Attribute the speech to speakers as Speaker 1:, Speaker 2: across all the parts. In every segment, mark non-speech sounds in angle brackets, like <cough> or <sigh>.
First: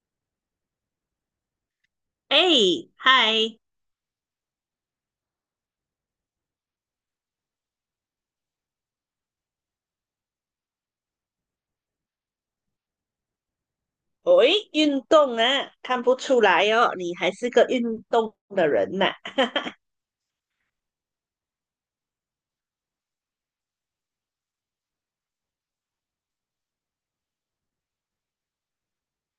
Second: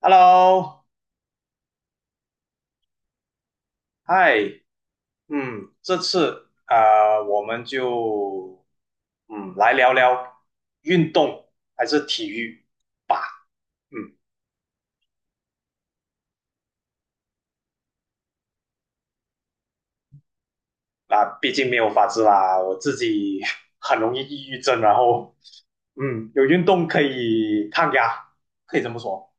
Speaker 1: Hello，
Speaker 2: 哎，嗨，
Speaker 1: 嗨，嗯，这次啊、我们就来聊聊运动还是体育吧。嗯，
Speaker 2: 喂，运动啊，看不出来哦，你还是个运动的人呐、<laughs>
Speaker 1: 啊，毕竟没有法子啦，我自己 <laughs> 很容易抑郁症，然后嗯，有运动可以抗压，可以这么说。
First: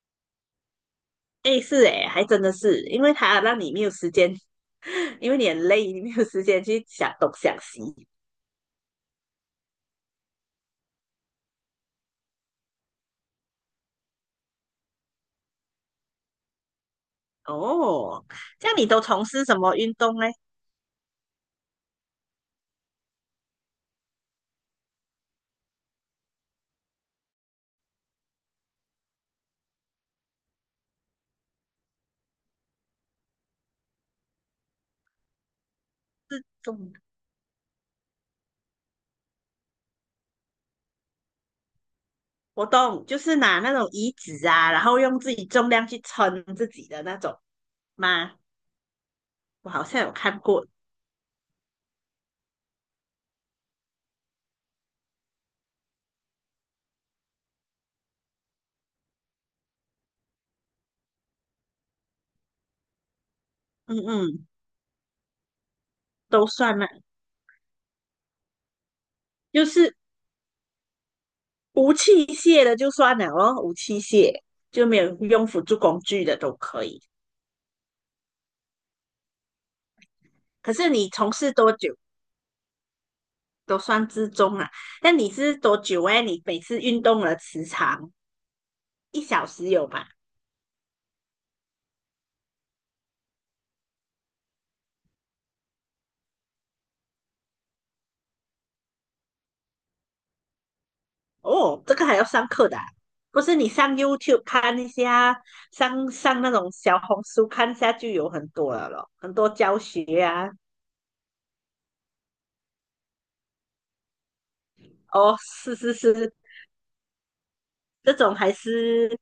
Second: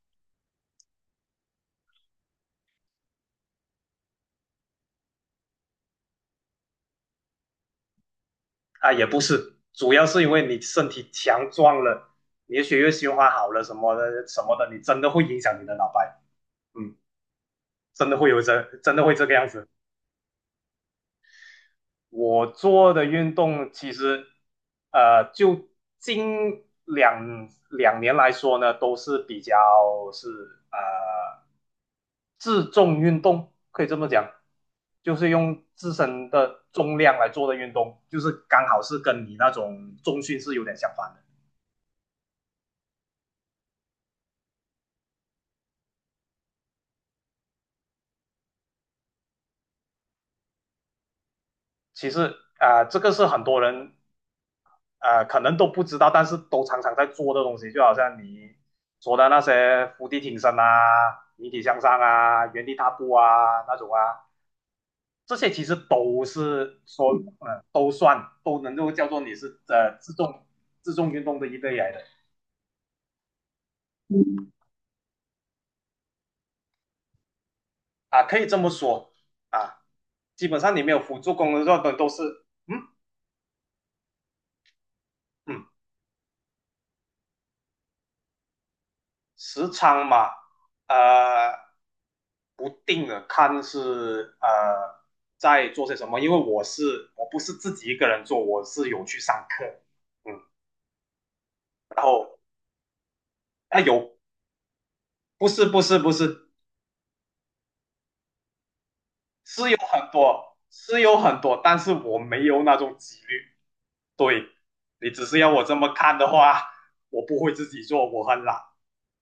Speaker 2: 哎，是哎，还真的是，因为他让你没有时间，<laughs> 因为你很累，你没有时间去想东想西。
Speaker 1: 啊，也不是，主要是因为你身体强壮了，你的血液循环好了什么的，你真的会影响你的脑袋，嗯，真的
Speaker 2: 哦，
Speaker 1: 会有这
Speaker 2: 像你
Speaker 1: 真
Speaker 2: 都
Speaker 1: 的会
Speaker 2: 从
Speaker 1: 这个
Speaker 2: 事
Speaker 1: 样
Speaker 2: 什
Speaker 1: 子。
Speaker 2: 么运动呢？
Speaker 1: 我做的运动其实，就近两年来说呢，都是比较是呃自重运动，可以这么讲，就是用自身
Speaker 2: 是
Speaker 1: 的
Speaker 2: 重，
Speaker 1: 重量来做的运动，就是刚好是跟你那种重训是有点相反的。
Speaker 2: 活动，就是拿那种椅子啊，然后用自己重量去撑自己的那种吗？我好像有看过，
Speaker 1: 其实啊、这个是很多人可能都不知道，但是都常常在做的东西，就好像你说的那些伏地挺身啊、引体向上啊、原地踏步啊那种
Speaker 2: 嗯
Speaker 1: 啊，
Speaker 2: 嗯，
Speaker 1: 这些其实都
Speaker 2: 都算
Speaker 1: 是
Speaker 2: 了，
Speaker 1: 说，都能够叫做你是
Speaker 2: 就是
Speaker 1: 自重运动的一类来
Speaker 2: 无
Speaker 1: 的。
Speaker 2: 器械的就算了咯，无器械就没有用辅助工具的都可以。
Speaker 1: 啊，可以这么说啊。基本
Speaker 2: 可
Speaker 1: 上你
Speaker 2: 是
Speaker 1: 没有
Speaker 2: 你
Speaker 1: 辅
Speaker 2: 从
Speaker 1: 助功
Speaker 2: 事
Speaker 1: 能的时
Speaker 2: 多
Speaker 1: 候，都
Speaker 2: 久
Speaker 1: 都是嗯。
Speaker 2: 都算之中啊？那你是
Speaker 1: 嗯，
Speaker 2: 多久哎？你每次运动的时长一小
Speaker 1: 时
Speaker 2: 时有
Speaker 1: 长
Speaker 2: 吧？
Speaker 1: 嘛，呃，不定的，看是在做些什么，因为我不是自己一个人做，我是有去上课，嗯，
Speaker 2: 哦，这
Speaker 1: 然
Speaker 2: 个还要
Speaker 1: 后
Speaker 2: 上课的啊不是你
Speaker 1: 啊、
Speaker 2: 上
Speaker 1: 有
Speaker 2: YouTube 看一下，
Speaker 1: 不是不是
Speaker 2: 上
Speaker 1: 不
Speaker 2: 上
Speaker 1: 是
Speaker 2: 那种小红书看一下就有很多了咯，很多
Speaker 1: 是有
Speaker 2: 教学
Speaker 1: 很
Speaker 2: 啊。
Speaker 1: 多，是有很多但是我没有那种几率。对，你只
Speaker 2: 哦，
Speaker 1: 是要我这
Speaker 2: 是
Speaker 1: 么
Speaker 2: 是
Speaker 1: 看的
Speaker 2: 是，
Speaker 1: 话，<laughs> 我不会自己做，
Speaker 2: 这
Speaker 1: 我
Speaker 2: 种
Speaker 1: 很
Speaker 2: 还
Speaker 1: 懒。
Speaker 2: 是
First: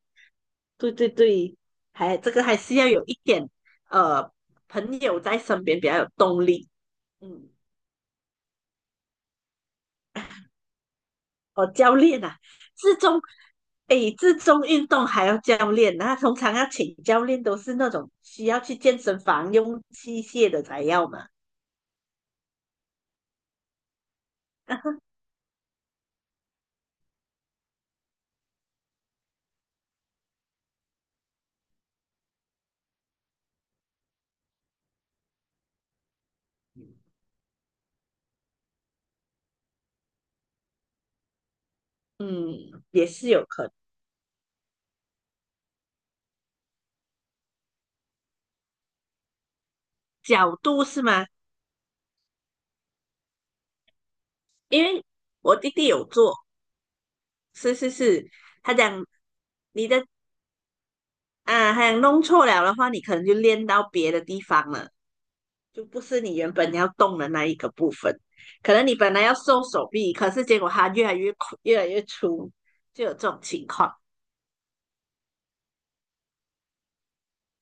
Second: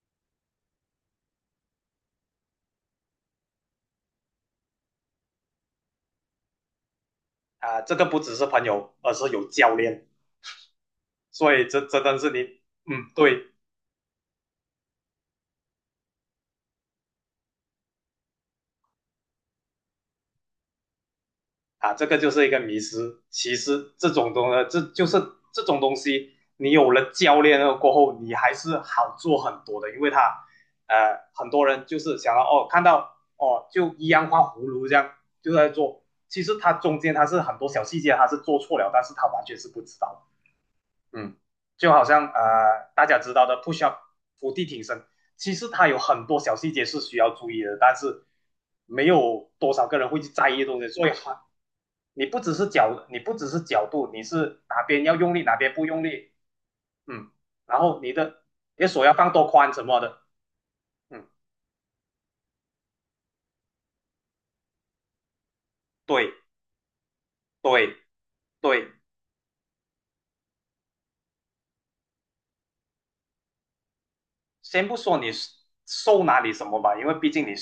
Speaker 2: 对对对，还这个还是要有一点呃朋友在身边比较有动力。嗯，
Speaker 1: 啊、这个不只是朋友，而是有教练，所以
Speaker 2: 哦，
Speaker 1: 这
Speaker 2: 教
Speaker 1: 真的
Speaker 2: 练
Speaker 1: 是
Speaker 2: 啊，
Speaker 1: 你，
Speaker 2: 自
Speaker 1: 嗯，
Speaker 2: 重，
Speaker 1: 对，
Speaker 2: 诶，自重运动还要教练，那通常要请教练都是那种需要去健身房用器械的才要嘛。
Speaker 1: 啊，这个就是一个迷失。其实这种东西，这就是这种东西，你有了教练了过后，你还是好做很多的，因为他很多人就是想要哦，看到哦，就一样画葫芦，这样就在做，其实他中间他是很多小细节他是做错了，但是他完全是不知道。嗯，就好
Speaker 2: 嗯，
Speaker 1: 像
Speaker 2: <laughs>
Speaker 1: 大
Speaker 2: 也
Speaker 1: 家
Speaker 2: 是
Speaker 1: 知
Speaker 2: 有
Speaker 1: 道的
Speaker 2: 可
Speaker 1: 不
Speaker 2: 能
Speaker 1: 需要伏地挺身，其实他有很多小细节是需要注意的，但是没有多少个人会去在
Speaker 2: 角
Speaker 1: 意的东
Speaker 2: 度
Speaker 1: 西，
Speaker 2: 是
Speaker 1: 所以
Speaker 2: 吗？
Speaker 1: 很你不只是角度，你是哪
Speaker 2: 因
Speaker 1: 边
Speaker 2: 为
Speaker 1: 要用力，哪
Speaker 2: 我弟
Speaker 1: 边不
Speaker 2: 弟
Speaker 1: 用
Speaker 2: 有
Speaker 1: 力，
Speaker 2: 做，
Speaker 1: 嗯，
Speaker 2: 是
Speaker 1: 然
Speaker 2: 是
Speaker 1: 后
Speaker 2: 是，他
Speaker 1: 你的
Speaker 2: 讲
Speaker 1: 手要放多宽什
Speaker 2: 你
Speaker 1: 么
Speaker 2: 的
Speaker 1: 的，嗯，
Speaker 2: 他讲弄错了的话，你可能就练到别的地方了。就不是
Speaker 1: 对
Speaker 2: 你原本你要动的那一个部
Speaker 1: 对
Speaker 2: 分。可能
Speaker 1: 对，
Speaker 2: 你本来要瘦手臂，可是结果它越来越粗，就有这种情况
Speaker 1: 先不说你瘦哪里什么吧，因为毕竟你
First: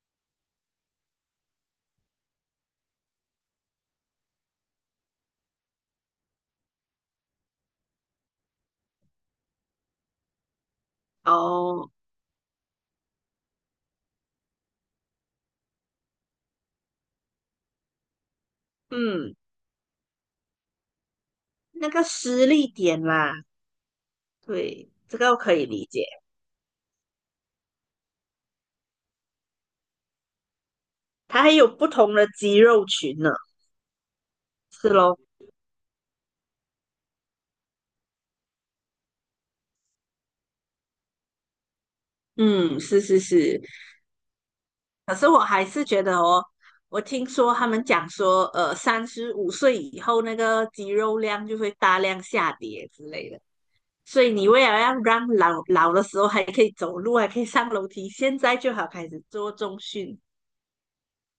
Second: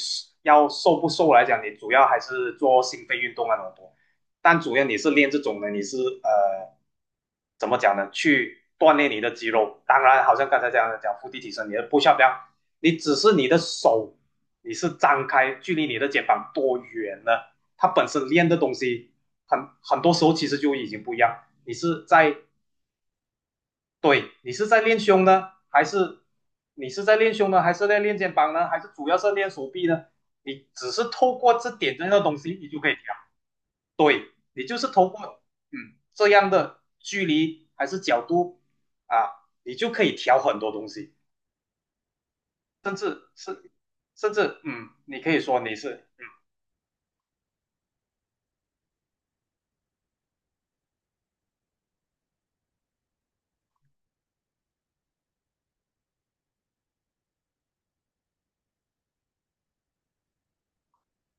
Speaker 1: 要瘦不瘦来讲，你主要还是做心肺运动啊那种多。但主要你是练这种的，你是怎么讲呢？去锻炼你的肌肉。当然，好像刚才这样的讲腹地提升，你的
Speaker 2: 哦。
Speaker 1: 不需要不样，你只是你的手你是张开，距离你的肩膀多远呢？它本身练的东西
Speaker 2: 嗯，
Speaker 1: 很多时候其实就已经不一样。你
Speaker 2: 那个
Speaker 1: 是在
Speaker 2: 施力点啦，
Speaker 1: 对你是在
Speaker 2: 对，
Speaker 1: 练
Speaker 2: 这
Speaker 1: 胸
Speaker 2: 个我
Speaker 1: 呢，
Speaker 2: 可以
Speaker 1: 还
Speaker 2: 理解。
Speaker 1: 是在练肩膀呢，还是主要是练手臂呢？你只是透
Speaker 2: 它还
Speaker 1: 过
Speaker 2: 有
Speaker 1: 这
Speaker 2: 不
Speaker 1: 点这样
Speaker 2: 同
Speaker 1: 的
Speaker 2: 的
Speaker 1: 东
Speaker 2: 肌
Speaker 1: 西，你就
Speaker 2: 肉
Speaker 1: 可以调。
Speaker 2: 群呢，
Speaker 1: 对，你就是
Speaker 2: 是
Speaker 1: 透
Speaker 2: 咯，
Speaker 1: 过嗯这样的距离还是角度啊，你就可以调很多东西，
Speaker 2: 嗯，
Speaker 1: 甚
Speaker 2: 是
Speaker 1: 至
Speaker 2: 是是。
Speaker 1: 是甚至嗯，
Speaker 2: 可
Speaker 1: 你
Speaker 2: 是
Speaker 1: 可
Speaker 2: 我
Speaker 1: 以说
Speaker 2: 还
Speaker 1: 你
Speaker 2: 是
Speaker 1: 是
Speaker 2: 觉得
Speaker 1: 嗯。
Speaker 2: 哦，我听说他们讲说，35岁以后那个肌肉量就会大量下跌之类的。所以你为了要让老老的时候还可以走路，还可以上楼梯，现在就好开始做中训，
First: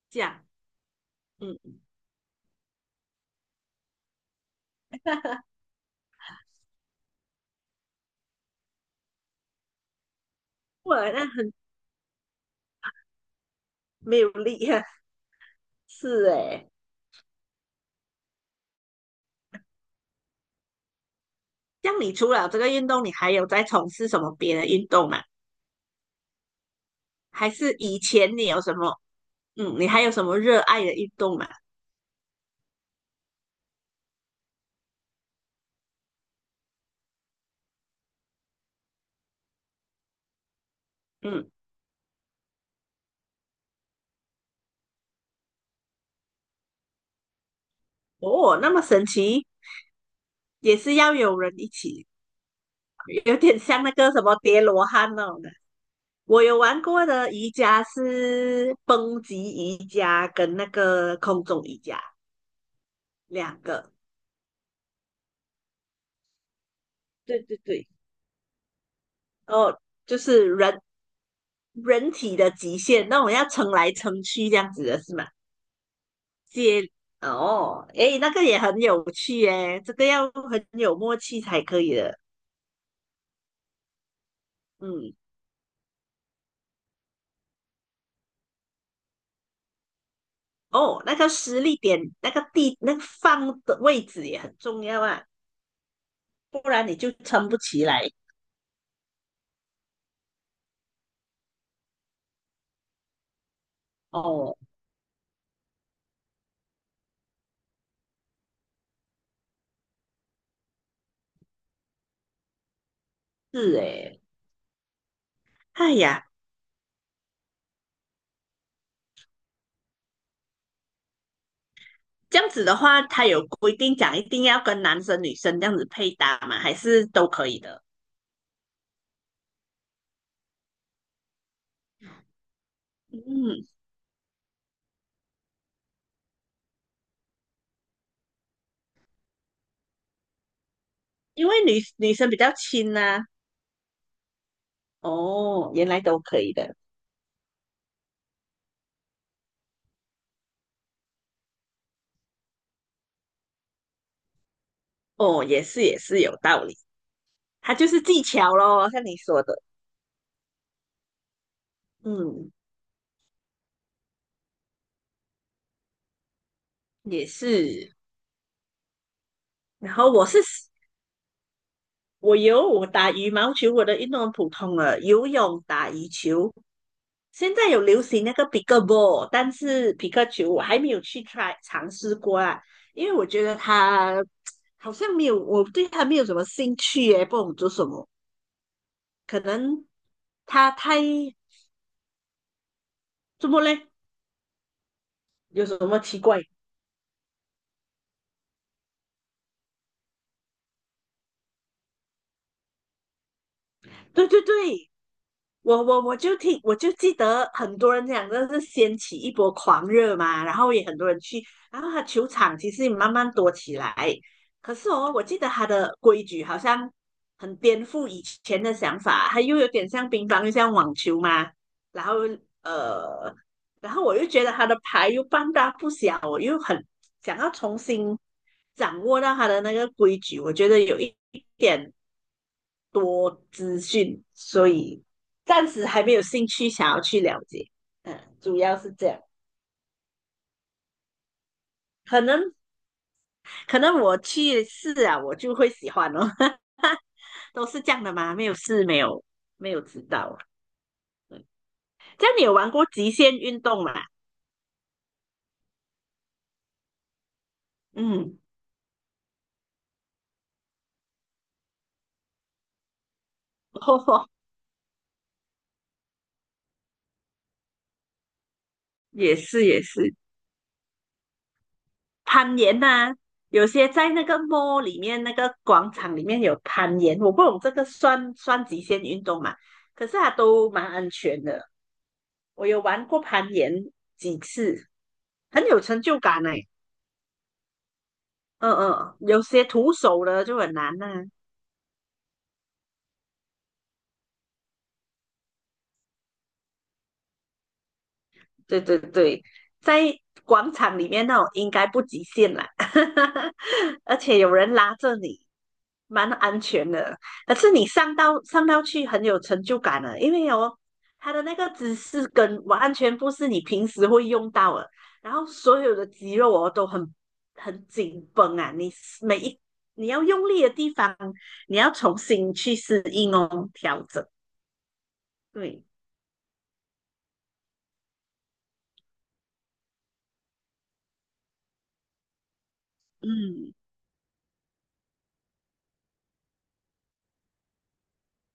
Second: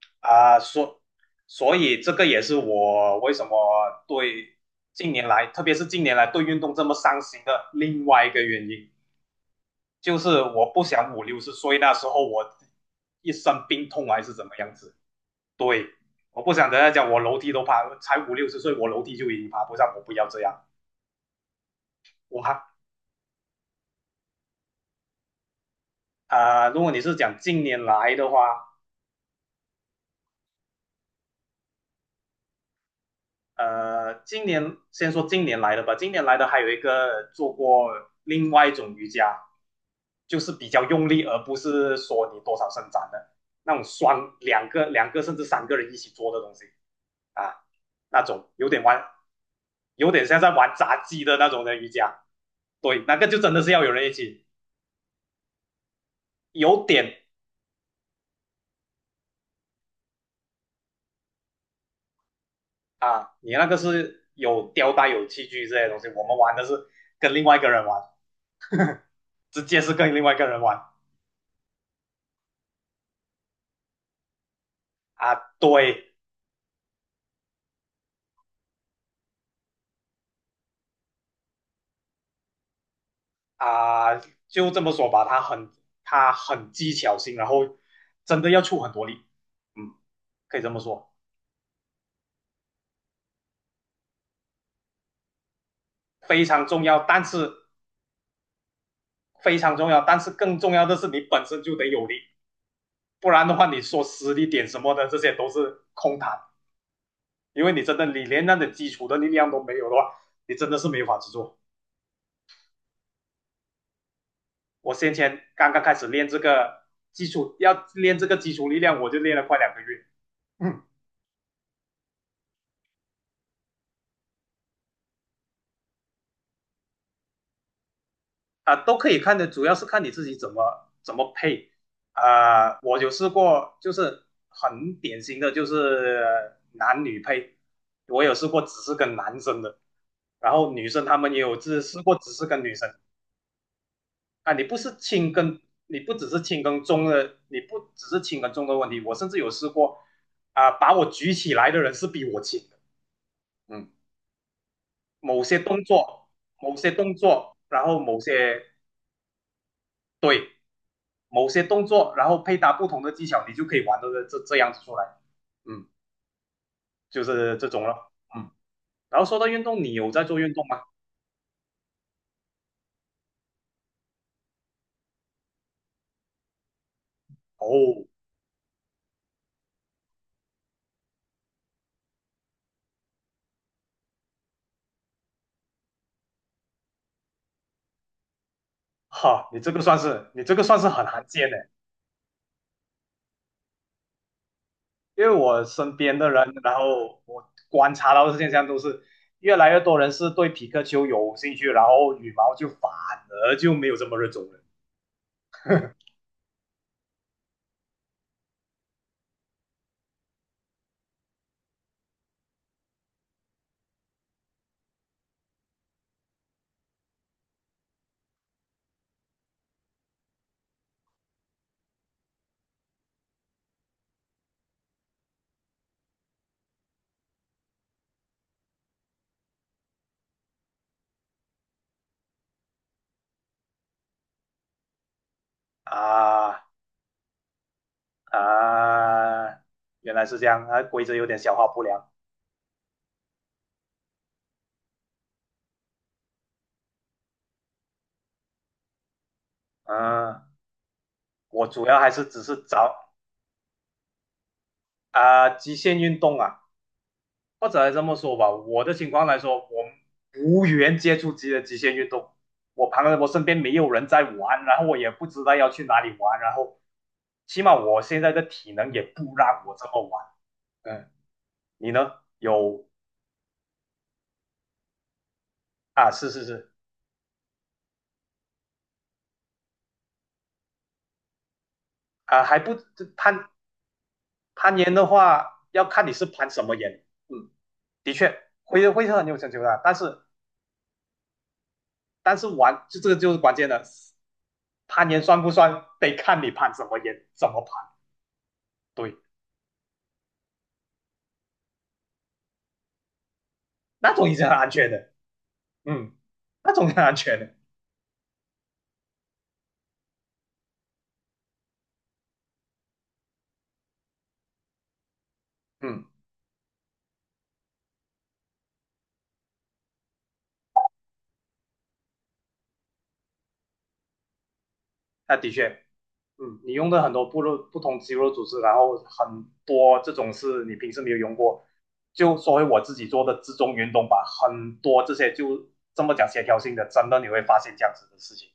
Speaker 2: 这样，
Speaker 1: 啊，
Speaker 2: 嗯，
Speaker 1: 所以这个也是我为什么对近年来，特别是近年来对运动这么上心的另外一个原因。就是我不
Speaker 2: 我
Speaker 1: 想五
Speaker 2: 那
Speaker 1: 六
Speaker 2: 很
Speaker 1: 十岁那时候我一身病痛
Speaker 2: 没
Speaker 1: 还
Speaker 2: 有
Speaker 1: 是怎么
Speaker 2: 力
Speaker 1: 样
Speaker 2: 啊，
Speaker 1: 子。
Speaker 2: <laughs>
Speaker 1: 对，
Speaker 2: 是
Speaker 1: 我不想
Speaker 2: 诶。
Speaker 1: 等下讲我楼梯都爬，才五六十岁我楼梯就已经爬不上，我不要这样。
Speaker 2: 像你除
Speaker 1: 我
Speaker 2: 了这
Speaker 1: 还
Speaker 2: 个运动，你还有在从事什么别的运动吗？
Speaker 1: 啊、如果你是讲
Speaker 2: 还
Speaker 1: 近
Speaker 2: 是
Speaker 1: 年
Speaker 2: 以
Speaker 1: 来的
Speaker 2: 前
Speaker 1: 话，
Speaker 2: 你有什么，嗯，你还有什么热爱的运动吗？
Speaker 1: 今年先说今年来的吧，今年来的还有一个做过另外一种瑜伽，就是比较用力，而
Speaker 2: 嗯，
Speaker 1: 不是说你多少伸展的那种双两个甚至三个人一起做的东西啊，那种
Speaker 2: 哦，
Speaker 1: 有
Speaker 2: 那么
Speaker 1: 点弯。
Speaker 2: 神奇，
Speaker 1: 有点像在玩
Speaker 2: 也是
Speaker 1: 杂
Speaker 2: 要
Speaker 1: 技的
Speaker 2: 有
Speaker 1: 那
Speaker 2: 人
Speaker 1: 种
Speaker 2: 一
Speaker 1: 的瑜
Speaker 2: 起，
Speaker 1: 伽。对，那个
Speaker 2: 有
Speaker 1: 就真
Speaker 2: 点
Speaker 1: 的是
Speaker 2: 像
Speaker 1: 要
Speaker 2: 那
Speaker 1: 有人
Speaker 2: 个
Speaker 1: 一
Speaker 2: 什么
Speaker 1: 起，
Speaker 2: 叠罗汉那种的。我有
Speaker 1: 有
Speaker 2: 玩过
Speaker 1: 点。
Speaker 2: 的瑜伽是蹦极瑜伽跟那个空中瑜伽
Speaker 1: 啊，你
Speaker 2: 两
Speaker 1: 那个
Speaker 2: 个，
Speaker 1: 是有吊带、有器具这些东西，我们玩的是跟
Speaker 2: 对
Speaker 1: 另外
Speaker 2: 对
Speaker 1: 一个人
Speaker 2: 对，
Speaker 1: 玩，直
Speaker 2: 哦，
Speaker 1: 接是跟
Speaker 2: 就
Speaker 1: 另外一个
Speaker 2: 是
Speaker 1: 人玩
Speaker 2: 人体的极限，那我要撑来撑去这样子的是吗？
Speaker 1: 啊。对
Speaker 2: 接哦，诶，那个也很有趣诶，这个要很有默契才可以的。
Speaker 1: 啊，就这么说
Speaker 2: 嗯，
Speaker 1: 吧，他很技巧性，然后真的要出很多力，嗯，可以这么
Speaker 2: 哦，
Speaker 1: 说，
Speaker 2: 那个施力点，那个地，那个放的位置也很重要啊，
Speaker 1: 非常
Speaker 2: 不
Speaker 1: 重
Speaker 2: 然你
Speaker 1: 要，
Speaker 2: 就
Speaker 1: 但
Speaker 2: 撑
Speaker 1: 是
Speaker 2: 不起来。
Speaker 1: 非常重要，但是更重要的是你本身就得有力，不然的话，你说实力
Speaker 2: 哦，
Speaker 1: 点什么的，这些都是空谈。因为你真的你连那种基础的力量都没有的话，你真的是没法子做。
Speaker 2: 是诶，
Speaker 1: 我先前刚刚
Speaker 2: 哎
Speaker 1: 开始
Speaker 2: 呀，
Speaker 1: 练这个基础，要练这个基础力量，我就练了快两个月。嗯，
Speaker 2: 这样子的话，他有规定讲一定要跟男生女生这样子配搭吗？还是都可以的？
Speaker 1: 啊，都可以看的，主要是看你自己怎么配。啊、我有试
Speaker 2: 嗯，
Speaker 1: 过，就是很典型的就是男女配，我有试过只是跟男生的，然后女生他们也
Speaker 2: 因为
Speaker 1: 有试
Speaker 2: 女
Speaker 1: 试
Speaker 2: 女
Speaker 1: 过
Speaker 2: 生
Speaker 1: 只
Speaker 2: 比
Speaker 1: 是
Speaker 2: 较
Speaker 1: 跟女生，
Speaker 2: 轻啊。
Speaker 1: 啊，你不是轻跟，
Speaker 2: 哦，原来都可以的。
Speaker 1: 你不只是轻跟重的问题。我甚至有试过，啊，把我举起来的人是比我轻的。嗯，某
Speaker 2: 哦，
Speaker 1: 些
Speaker 2: 也是
Speaker 1: 动
Speaker 2: 也是
Speaker 1: 作，
Speaker 2: 有道
Speaker 1: 某
Speaker 2: 理，
Speaker 1: 些动作，
Speaker 2: 它
Speaker 1: 然
Speaker 2: 就
Speaker 1: 后
Speaker 2: 是
Speaker 1: 某
Speaker 2: 技巧
Speaker 1: 些
Speaker 2: 咯，像你说的。
Speaker 1: 对，某些动作，然后
Speaker 2: 嗯，
Speaker 1: 配搭不同的技巧，你就可以玩的这样子出来。嗯，就
Speaker 2: 也
Speaker 1: 是这种
Speaker 2: 是。
Speaker 1: 了。嗯，然后说到运动，
Speaker 2: 然
Speaker 1: 你有
Speaker 2: 后
Speaker 1: 在
Speaker 2: 我
Speaker 1: 做
Speaker 2: 是
Speaker 1: 运动吗？
Speaker 2: 我有我打羽毛球，我的运动很普通了，游泳、打羽球，现在有流
Speaker 1: 哦，
Speaker 2: 行那个 PIC 但是皮克球我还没有去 try 尝试过啊，因为我觉得它好像没有，我对它没有什么兴趣耶，不懂做什么，可
Speaker 1: 哈，
Speaker 2: 能
Speaker 1: 你这个
Speaker 2: 它
Speaker 1: 算是
Speaker 2: 太
Speaker 1: 很罕见的。
Speaker 2: 怎么嘞？
Speaker 1: 因为我
Speaker 2: 有什
Speaker 1: 身
Speaker 2: 么
Speaker 1: 边
Speaker 2: 奇
Speaker 1: 的
Speaker 2: 怪？
Speaker 1: 人，然后我观察到的现象都是，越来越多人是对皮克球有兴趣，然后羽毛就反而就没有这么热
Speaker 2: 对对
Speaker 1: 衷了
Speaker 2: 对，我就听，我就记得很多人讲，这是掀起一波狂热嘛，然后也很多人去，然后他球场其实也慢慢多起来。可是哦，我记得他的规矩好像很颠覆以前的想法，他又有点像乒乓，又像网球嘛。然后呃，然后我又觉得他的牌又半大不小，我又很想要重新掌握到他的那个规矩，我觉得有一点多资讯，所以暂时还没有兴
Speaker 1: 啊。
Speaker 2: 趣想要去了解。嗯，主要是这样。
Speaker 1: 啊！原来是这样啊，规则有点消化不良。
Speaker 2: 可能可能我去试啊，我就会喜欢哦。<laughs> 都是这样的吗？没有试，没有知道。
Speaker 1: 嗯、我主要还是
Speaker 2: 这样
Speaker 1: 只
Speaker 2: 你有
Speaker 1: 是
Speaker 2: 玩过极
Speaker 1: 找。
Speaker 2: 限运动吗？
Speaker 1: 啊极限运动啊，或者这么说
Speaker 2: 嗯，
Speaker 1: 吧，我的情况来说，我无缘接触极限运动，我身边没有人在
Speaker 2: 哦，
Speaker 1: 玩，然后我也不知道要去哪里玩，然后起码我现在的体能也不
Speaker 2: 也
Speaker 1: 让
Speaker 2: 是
Speaker 1: 我
Speaker 2: 也
Speaker 1: 这么
Speaker 2: 是。
Speaker 1: 玩。嗯，你呢？
Speaker 2: 攀岩
Speaker 1: 有
Speaker 2: 呐、有些在那个 mall 里面那个广
Speaker 1: 啊，
Speaker 2: 场里
Speaker 1: 是
Speaker 2: 面
Speaker 1: 是
Speaker 2: 有
Speaker 1: 是。
Speaker 2: 攀岩，我不懂这个算算极限运动嘛？可是它都蛮安全的，
Speaker 1: 啊，还
Speaker 2: 我
Speaker 1: 不
Speaker 2: 有
Speaker 1: 这
Speaker 2: 玩过
Speaker 1: 攀
Speaker 2: 攀岩几
Speaker 1: 攀
Speaker 2: 次，
Speaker 1: 岩的话，
Speaker 2: 很有
Speaker 1: 要
Speaker 2: 成
Speaker 1: 看你
Speaker 2: 就
Speaker 1: 是
Speaker 2: 感
Speaker 1: 攀什
Speaker 2: 哎、
Speaker 1: 么岩。嗯，的确
Speaker 2: 嗯
Speaker 1: 会
Speaker 2: 嗯，
Speaker 1: 会很有
Speaker 2: 有
Speaker 1: 成就
Speaker 2: 些
Speaker 1: 的，但
Speaker 2: 徒
Speaker 1: 是
Speaker 2: 手的就很难呐、
Speaker 1: 但是玩就这个就是关键的，攀岩算不算得看你攀什么岩，怎么攀。
Speaker 2: 对对
Speaker 1: 对。
Speaker 2: 对，在广场里面那种应该不极限啦，<laughs>
Speaker 1: 那
Speaker 2: 而
Speaker 1: 种也
Speaker 2: 且
Speaker 1: 是很
Speaker 2: 有
Speaker 1: 安
Speaker 2: 人
Speaker 1: 全
Speaker 2: 拉
Speaker 1: 的，
Speaker 2: 着你，
Speaker 1: 嗯，
Speaker 2: 蛮安
Speaker 1: 那种
Speaker 2: 全
Speaker 1: 很安
Speaker 2: 的。
Speaker 1: 全
Speaker 2: 可
Speaker 1: 的，
Speaker 2: 是你上到去很有成就感的，因为哦，它的那个姿势跟完全不是你平时会用到的，然后所有
Speaker 1: 嗯，
Speaker 2: 的肌肉哦都很紧绷啊，你每一你要用力的地方，你要重新去适应哦，调整。
Speaker 1: 那的确，
Speaker 2: 对，
Speaker 1: 嗯，你用的很多部落不同肌肉组织，然后很多这种是你平时没有用过，就说回我自己做的自
Speaker 2: 嗯。
Speaker 1: 重运动吧，很多这些就这么讲协调性的，真的你会发现这样子的事情，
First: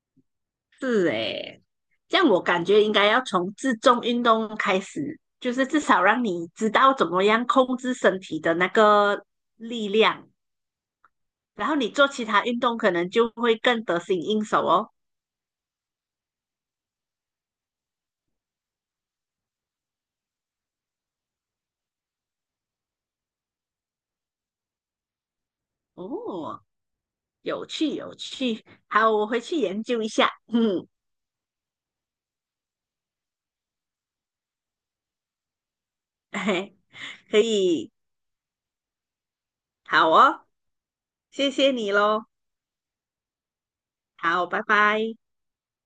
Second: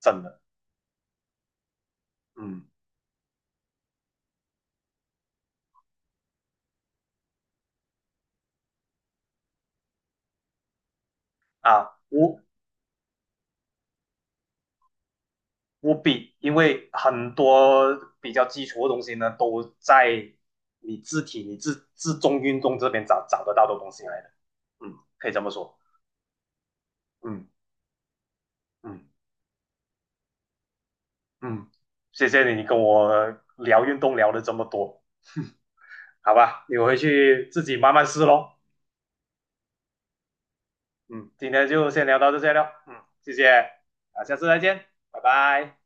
Speaker 1: 真的，
Speaker 2: 是诶，这样我感
Speaker 1: 嗯，
Speaker 2: 觉应该要从自重运动开始，就是至少让你知道怎么样控制身体的那个力量，然后你
Speaker 1: 啊，
Speaker 2: 做其他运动可能就会更得心应手哦。
Speaker 1: 无比，因为很多比较基础的东西呢，都在你自体、你自重运动这边找得到的东西来的，嗯，可以这么说。
Speaker 2: 哦，
Speaker 1: 嗯。
Speaker 2: 有趣有趣，
Speaker 1: 嗯
Speaker 2: 好，我回去研究一下。嗯，
Speaker 1: 嗯，谢谢你跟我聊运动聊了这么多，
Speaker 2: <laughs>
Speaker 1: 好吧，
Speaker 2: 嘿，
Speaker 1: 你回
Speaker 2: 可
Speaker 1: 去自己
Speaker 2: 以，
Speaker 1: 慢慢试咯。
Speaker 2: 好哦，
Speaker 1: 嗯，今
Speaker 2: 谢
Speaker 1: 天
Speaker 2: 谢
Speaker 1: 就
Speaker 2: 你
Speaker 1: 先聊
Speaker 2: 喽，
Speaker 1: 到这些了。嗯，谢谢，啊，下次
Speaker 2: 好，
Speaker 1: 再
Speaker 2: 拜
Speaker 1: 见，
Speaker 2: 拜。
Speaker 1: 拜拜。